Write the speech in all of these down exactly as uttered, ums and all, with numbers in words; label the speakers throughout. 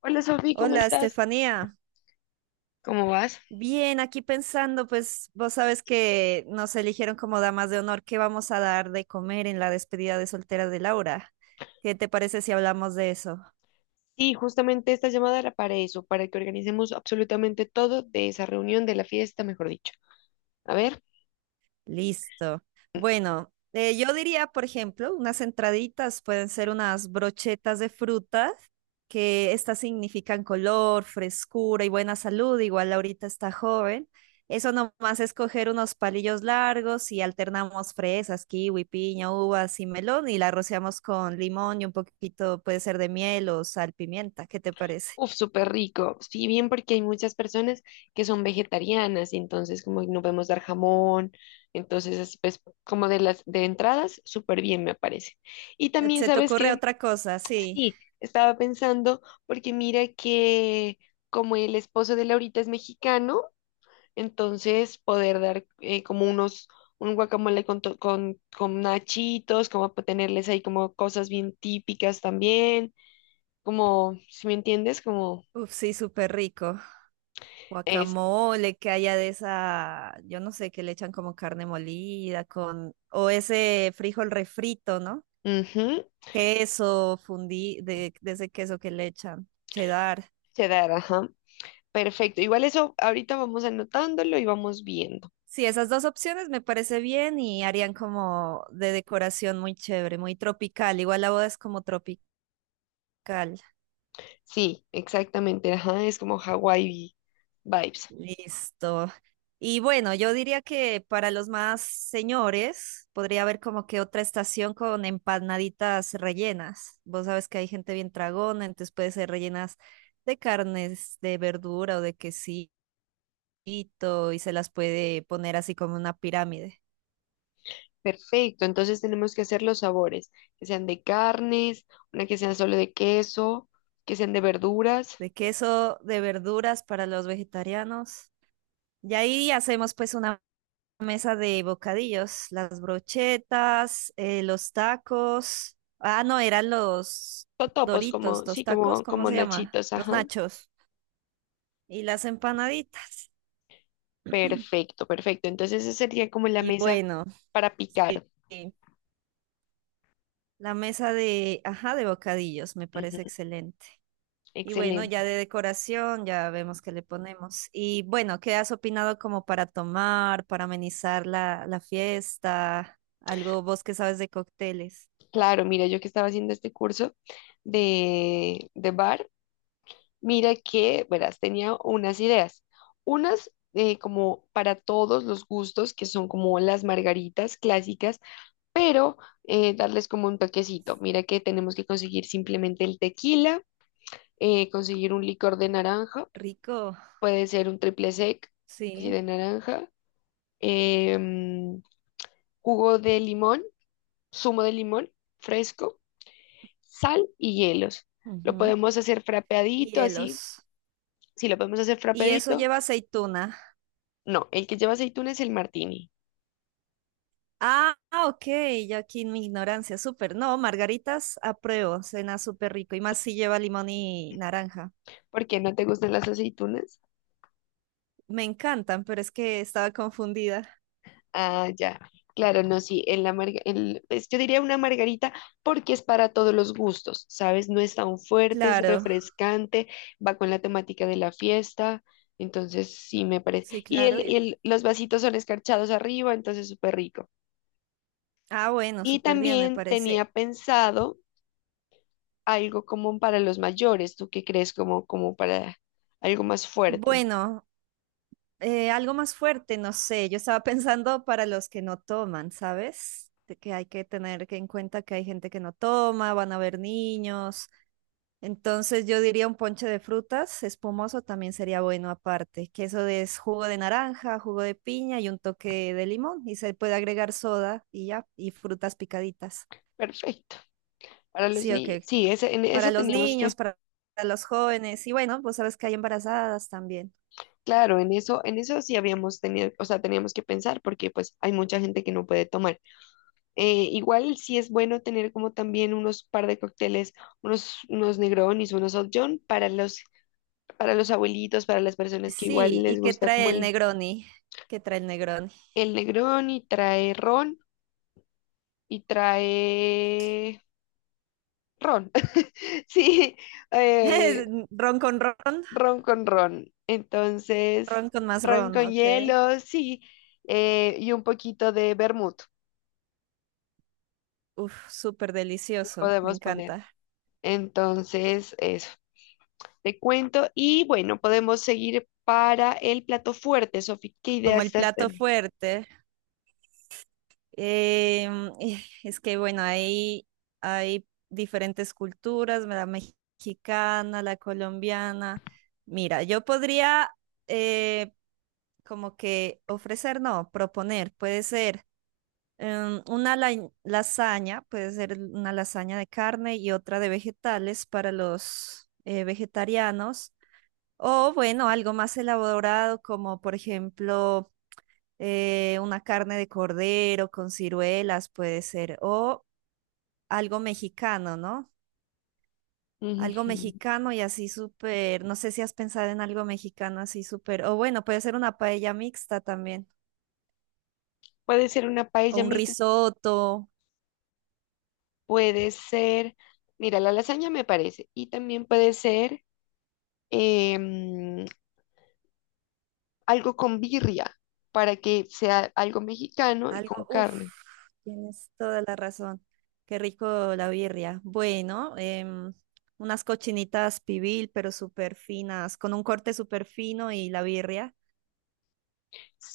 Speaker 1: Hola Sofi, ¿cómo
Speaker 2: Hola,
Speaker 1: estás?
Speaker 2: Estefanía.
Speaker 1: ¿Cómo vas?
Speaker 2: Bien, aquí pensando, pues vos sabes que nos eligieron como damas de honor. ¿Qué vamos a dar de comer en la despedida de soltera de Laura? ¿Qué te parece si hablamos de eso?
Speaker 1: Sí, justamente esta llamada era para eso, para que organicemos absolutamente todo de esa reunión de la fiesta, mejor dicho. A ver,
Speaker 2: Listo. Bueno, eh, yo diría, por ejemplo, unas entraditas pueden ser unas brochetas de fruta, que estas significan color, frescura y buena salud. Igual ahorita está joven. Eso nomás es coger unos palillos largos y alternamos fresas, kiwi, piña, uvas y melón y la rociamos con limón y un poquito puede ser de miel o sal, pimienta. ¿Qué te parece?
Speaker 1: uf, súper rico. Sí, bien porque hay muchas personas que son vegetarianas, entonces como no podemos dar jamón, entonces es, pues como de las de entradas, súper bien me parece. Y también
Speaker 2: ¿Se te
Speaker 1: sabes
Speaker 2: ocurre
Speaker 1: que
Speaker 2: otra cosa? Sí.
Speaker 1: sí, estaba pensando porque mira que como el esposo de Laurita es mexicano, entonces poder dar eh, como unos, un guacamole con, to- con, con nachitos, como pa- tenerles ahí como cosas bien típicas también, como, si me entiendes, como
Speaker 2: Uf, sí, súper rico.
Speaker 1: es,
Speaker 2: Guacamole que haya de esa, yo no sé, que le echan como carne molida con, o ese frijol refrito, ¿no?
Speaker 1: ujú,
Speaker 2: Queso fundí, de, de ese queso que le echan, cheddar.
Speaker 1: quedar, ajá. Perfecto, igual eso ahorita vamos anotándolo y vamos viendo.
Speaker 2: Sí, esas dos opciones me parece bien y harían como de decoración muy chévere, muy tropical. Igual la boda es como tropical.
Speaker 1: Sí, exactamente, ajá, es como Hawaii vibes.
Speaker 2: Listo. Y bueno, yo diría que para los más señores podría haber como que otra estación con empanaditas rellenas. Vos sabes que hay gente bien tragona, entonces puede ser rellenas de carnes, de verdura o de quesito y se las puede poner así como una pirámide
Speaker 1: Perfecto, entonces tenemos que hacer los sabores, que sean de carnes, una que sean solo de queso, que sean de verduras.
Speaker 2: de queso, de verduras para los vegetarianos. Y ahí hacemos pues una mesa de bocadillos, las brochetas, eh, los tacos. Ah, no, eran los
Speaker 1: Totopos,
Speaker 2: Doritos,
Speaker 1: como,
Speaker 2: los
Speaker 1: sí,
Speaker 2: tacos,
Speaker 1: como,
Speaker 2: ¿cómo
Speaker 1: como
Speaker 2: se llama?
Speaker 1: nachitos,
Speaker 2: Los
Speaker 1: ajá.
Speaker 2: nachos y las empanaditas.
Speaker 1: Perfecto, perfecto. Entonces esa sería como la
Speaker 2: Y
Speaker 1: mesa
Speaker 2: bueno,
Speaker 1: para
Speaker 2: sí,
Speaker 1: picar.
Speaker 2: sí, la mesa de, ajá, de bocadillos me
Speaker 1: Ujú,
Speaker 2: parece excelente. Y bueno, ya
Speaker 1: excelente.
Speaker 2: de decoración, ya vemos qué le ponemos. Y bueno, ¿qué has opinado como para tomar, para amenizar la, la fiesta? Algo vos que sabes de cócteles.
Speaker 1: Claro, mira, yo que estaba haciendo este curso de, de bar, mira que, verás, tenía unas ideas. Unas eh, como para todos los gustos, que son como las margaritas clásicas, pero eh, darles como un toquecito. Mira que tenemos que conseguir simplemente el tequila, eh, conseguir un licor de naranja.
Speaker 2: Rico,
Speaker 1: Puede ser un triple sec, así
Speaker 2: sí.
Speaker 1: de naranja, em, jugo de limón, zumo de limón fresco, sal y hielos. Lo
Speaker 2: Ujú.
Speaker 1: podemos hacer frapeadito, así.
Speaker 2: Hielos.
Speaker 1: Si lo podemos hacer
Speaker 2: Y eso
Speaker 1: frapeadito,
Speaker 2: lleva aceituna.
Speaker 1: no. El que lleva aceitunas es el martini.
Speaker 2: Ah, ah, ok, yo aquí en mi ignorancia, súper. No, margaritas, apruebo, cena súper rico. Y más si lleva limón y naranja.
Speaker 1: ¿Por qué no te gustan las aceitunas?
Speaker 2: Me encantan, pero es que estaba confundida.
Speaker 1: Ah, ya. Claro, no, sí, en la marga- en- pues, yo diría una margarita porque es para todos los gustos, ¿sabes? No es tan fuerte, es
Speaker 2: Claro,
Speaker 1: refrescante, va con la temática de la fiesta, entonces sí me parece.
Speaker 2: sí,
Speaker 1: Y,
Speaker 2: claro,
Speaker 1: el, y
Speaker 2: y...
Speaker 1: el- los vasitos son escarchados arriba, entonces súper rico.
Speaker 2: Ah, bueno,
Speaker 1: Y
Speaker 2: súper bien, me
Speaker 1: también
Speaker 2: parece.
Speaker 1: tenía pensado algo como para los mayores, ¿tú qué crees? Como, como para algo más fuerte.
Speaker 2: Bueno, eh, algo más fuerte, no sé. Yo estaba pensando para los que no toman, ¿sabes? De que hay que tener que en cuenta que hay gente que no toma, van a haber niños. Entonces yo diría un ponche de frutas espumoso también sería bueno aparte, que eso es jugo de naranja, jugo de piña y un toque de limón y se puede agregar soda y ya, y frutas picaditas.
Speaker 1: Perfecto. Para los
Speaker 2: Sí, ok.
Speaker 1: niños. Sí, ese, en
Speaker 2: Para
Speaker 1: eso
Speaker 2: los
Speaker 1: teníamos que...
Speaker 2: niños, para para los jóvenes y bueno, pues sabes que hay embarazadas también.
Speaker 1: Claro, en eso, en eso sí habíamos tenido, o sea, teníamos que pensar porque pues hay mucha gente que no puede tomar. Eh, igual sí es bueno tener como también unos par de cócteles, unos, unos Negronis, unos Old John para los, para los abuelitos, para las personas que igual
Speaker 2: Sí, ¿y
Speaker 1: les
Speaker 2: qué
Speaker 1: gusta
Speaker 2: trae
Speaker 1: como
Speaker 2: el
Speaker 1: el,
Speaker 2: Negroni? ¿Qué trae el Negroni?
Speaker 1: el Negroni, trae ron y trae ron. Sí,
Speaker 2: Es
Speaker 1: eh,
Speaker 2: ron con ron,
Speaker 1: ron con ron. Entonces,
Speaker 2: ron con más
Speaker 1: ron
Speaker 2: ron,
Speaker 1: con
Speaker 2: ok.
Speaker 1: hielo, sí, eh, y un poquito de vermut.
Speaker 2: Uf, súper delicioso, me
Speaker 1: Podemos poner.
Speaker 2: encanta.
Speaker 1: Entonces, eso, te cuento. Y bueno, podemos seguir para el plato fuerte, Sofi. ¿Qué
Speaker 2: Como
Speaker 1: ideas
Speaker 2: el
Speaker 1: estás
Speaker 2: plato
Speaker 1: teniendo?
Speaker 2: fuerte. Em, eh, es que bueno, ahí hay diferentes culturas, la mexicana, la colombiana. Mira, yo podría eh, como que ofrecer, no, proponer, puede ser. Em, una lai- lasaña, puede ser una lasaña de carne y otra de vegetales para los eh, vegetarianos. O bueno, algo más elaborado como por ejemplo eh, una carne de cordero con ciruelas puede ser. O algo mexicano, ¿no? Algo
Speaker 1: Ujujú.
Speaker 2: mexicano y así súper, no sé si has pensado en algo mexicano así súper, o bueno, puede ser una paella mixta también,
Speaker 1: Puede ser una
Speaker 2: o
Speaker 1: paella
Speaker 2: un
Speaker 1: mixta,
Speaker 2: risotto.
Speaker 1: puede ser, mira, la lasaña me parece, y también puede ser em, algo con birria, para que sea algo mexicano y con
Speaker 2: Algo, uff,
Speaker 1: carne.
Speaker 2: tienes toda la razón. Qué rico la birria. Bueno, em, unas cochinitas pibil, pero súper finas, con un corte súper fino y la birria.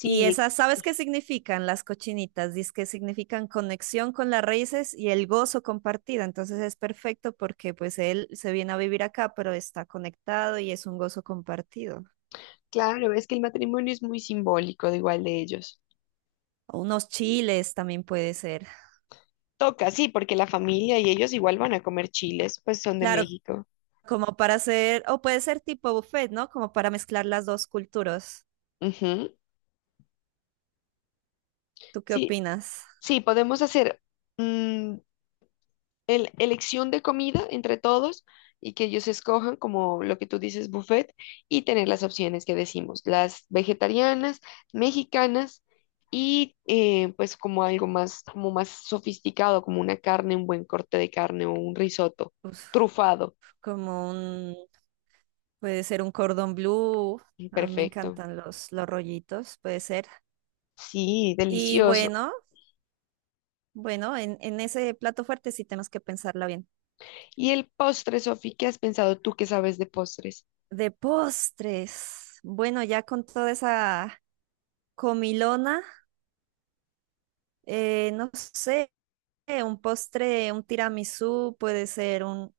Speaker 2: Y esas, ¿sabes qué significan las cochinitas? Dice que significan conexión con las raíces y el gozo compartido. Entonces es perfecto porque pues él se viene a vivir acá, pero está conectado y es un gozo compartido.
Speaker 1: claro, es que el matrimonio es muy simbólico de igual de ellos.
Speaker 2: O unos chiles también puede ser.
Speaker 1: Toca, sí, porque la familia y ellos igual van a comer chiles, pues son de
Speaker 2: Claro,
Speaker 1: México.
Speaker 2: como para hacer, o puede ser tipo buffet, ¿no? Como para mezclar las dos culturas.
Speaker 1: Ujú.
Speaker 2: ¿Tú qué
Speaker 1: Sí,
Speaker 2: opinas?
Speaker 1: sí, podemos hacer mm, el- elección de comida entre todos y que ellos escojan como lo que tú dices, buffet, y tener las opciones que decimos, las vegetarianas, mexicanas y eh, pues como algo más, como más sofisticado, como una carne, un buen corte de carne o un risotto
Speaker 2: Uf,
Speaker 1: trufado.
Speaker 2: como un, puede ser un cordón blue. A mí me
Speaker 1: Perfecto.
Speaker 2: encantan los, los rollitos, puede ser.
Speaker 1: Sí,
Speaker 2: Y
Speaker 1: delicioso.
Speaker 2: bueno, bueno, en, en ese plato fuerte sí tenemos que pensarla bien.
Speaker 1: ¿Y el postre, Sofi? ¿Qué has pensado tú que sabes de postres?
Speaker 2: De postres. Bueno, ya con toda esa comilona, eh, no sé, un postre, un tiramisú, puede ser un...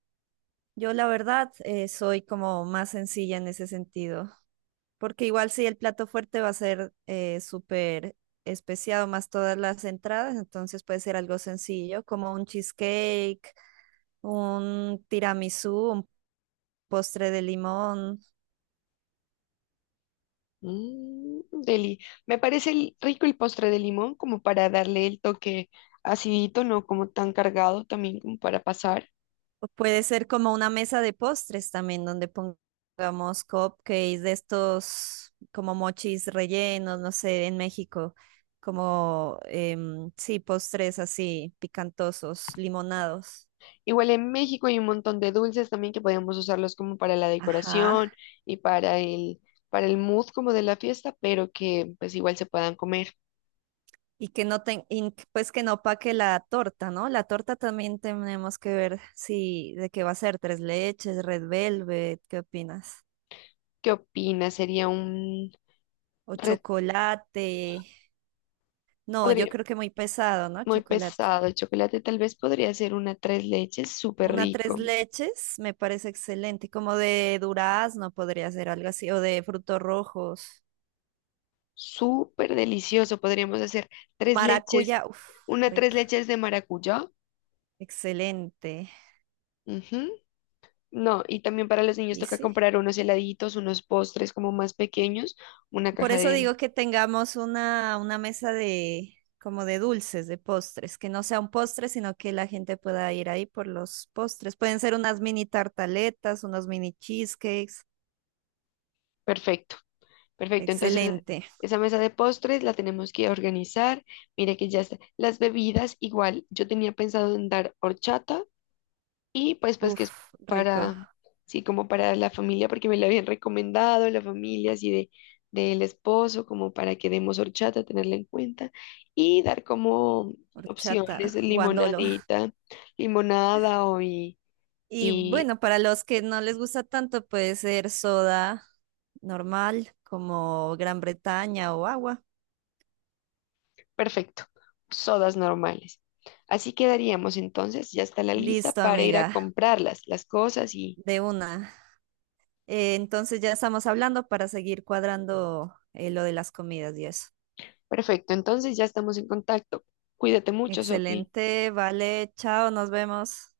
Speaker 2: Yo la verdad eh, soy como más sencilla en ese sentido, porque igual si el plato fuerte va a ser eh, súper especiado más todas las entradas, entonces puede ser algo sencillo como un cheesecake, un tiramisú, un postre de limón.
Speaker 1: Mm, deli. Me parece el- rico el postre de limón como para darle el toque acidito, no como tan cargado también como para pasar.
Speaker 2: O puede ser como una mesa de postres también, donde pongamos cupcakes de estos como mochis rellenos, no sé, en México, como em, sí, postres así, picantosos, limonados.
Speaker 1: Igual en México hay un montón de dulces también que podemos usarlos como para la
Speaker 2: Ajá.
Speaker 1: decoración y para el, para el mood como de la fiesta, pero que pues igual se puedan comer.
Speaker 2: Y que no ten, y que, pues que no opaque la torta, ¿no? La torta también tenemos que ver si de qué va a ser, tres leches, red velvet, ¿qué opinas?
Speaker 1: ¿Qué opinas? Sería un
Speaker 2: O
Speaker 1: re,
Speaker 2: chocolate. No, yo
Speaker 1: podría
Speaker 2: creo que muy pesado, ¿no?
Speaker 1: muy
Speaker 2: Chocolate.
Speaker 1: pesado. El chocolate tal vez podría ser una tres leches súper
Speaker 2: Una tres
Speaker 1: rico,
Speaker 2: leches me parece excelente, como de durazno podría ser algo así, o de frutos rojos.
Speaker 1: súper delicioso. Podríamos hacer tres leches.
Speaker 2: Maracuyá, uff,
Speaker 1: Una tres
Speaker 2: rico,
Speaker 1: leches de maracuyá.
Speaker 2: excelente.
Speaker 1: Ujú. No, y también para los niños
Speaker 2: Y
Speaker 1: toca
Speaker 2: sí,
Speaker 1: comprar unos heladitos, unos postres como más pequeños, una
Speaker 2: por
Speaker 1: caja
Speaker 2: eso
Speaker 1: de...
Speaker 2: digo que tengamos una, una mesa de como de dulces, de postres, que no sea un postre, sino que la gente pueda ir ahí por los postres. Pueden ser unas mini tartaletas, unos mini cheesecakes.
Speaker 1: Perfecto, perfecto. Entonces,
Speaker 2: Excelente.
Speaker 1: esa mesa de postres la tenemos que organizar. Mira que ya está. Las bebidas, igual, yo tenía pensado en dar horchata. Y pues pues que es
Speaker 2: Uf, rico.
Speaker 1: para, sí, como para la familia, porque me la habían recomendado, la familia así de del esposo, como para que demos horchata, tenerla en cuenta, y dar como opciones
Speaker 2: Horchata,
Speaker 1: de
Speaker 2: guandolo.
Speaker 1: limonadita, limonada o y,
Speaker 2: Y
Speaker 1: y
Speaker 2: bueno, para los que no les gusta tanto, puede ser soda normal, como Gran Bretaña o agua.
Speaker 1: perfecto, sodas normales. Así quedaríamos entonces, ya está la lista
Speaker 2: Listo,
Speaker 1: para ir a
Speaker 2: amiga,
Speaker 1: comprarlas, las cosas y
Speaker 2: de una. Eh, entonces ya estamos hablando para seguir cuadrando eh, lo de las comidas y eso.
Speaker 1: perfecto, entonces ya estamos en contacto. Cuídate mucho, Sofía.
Speaker 2: Excelente, vale, chao, nos vemos.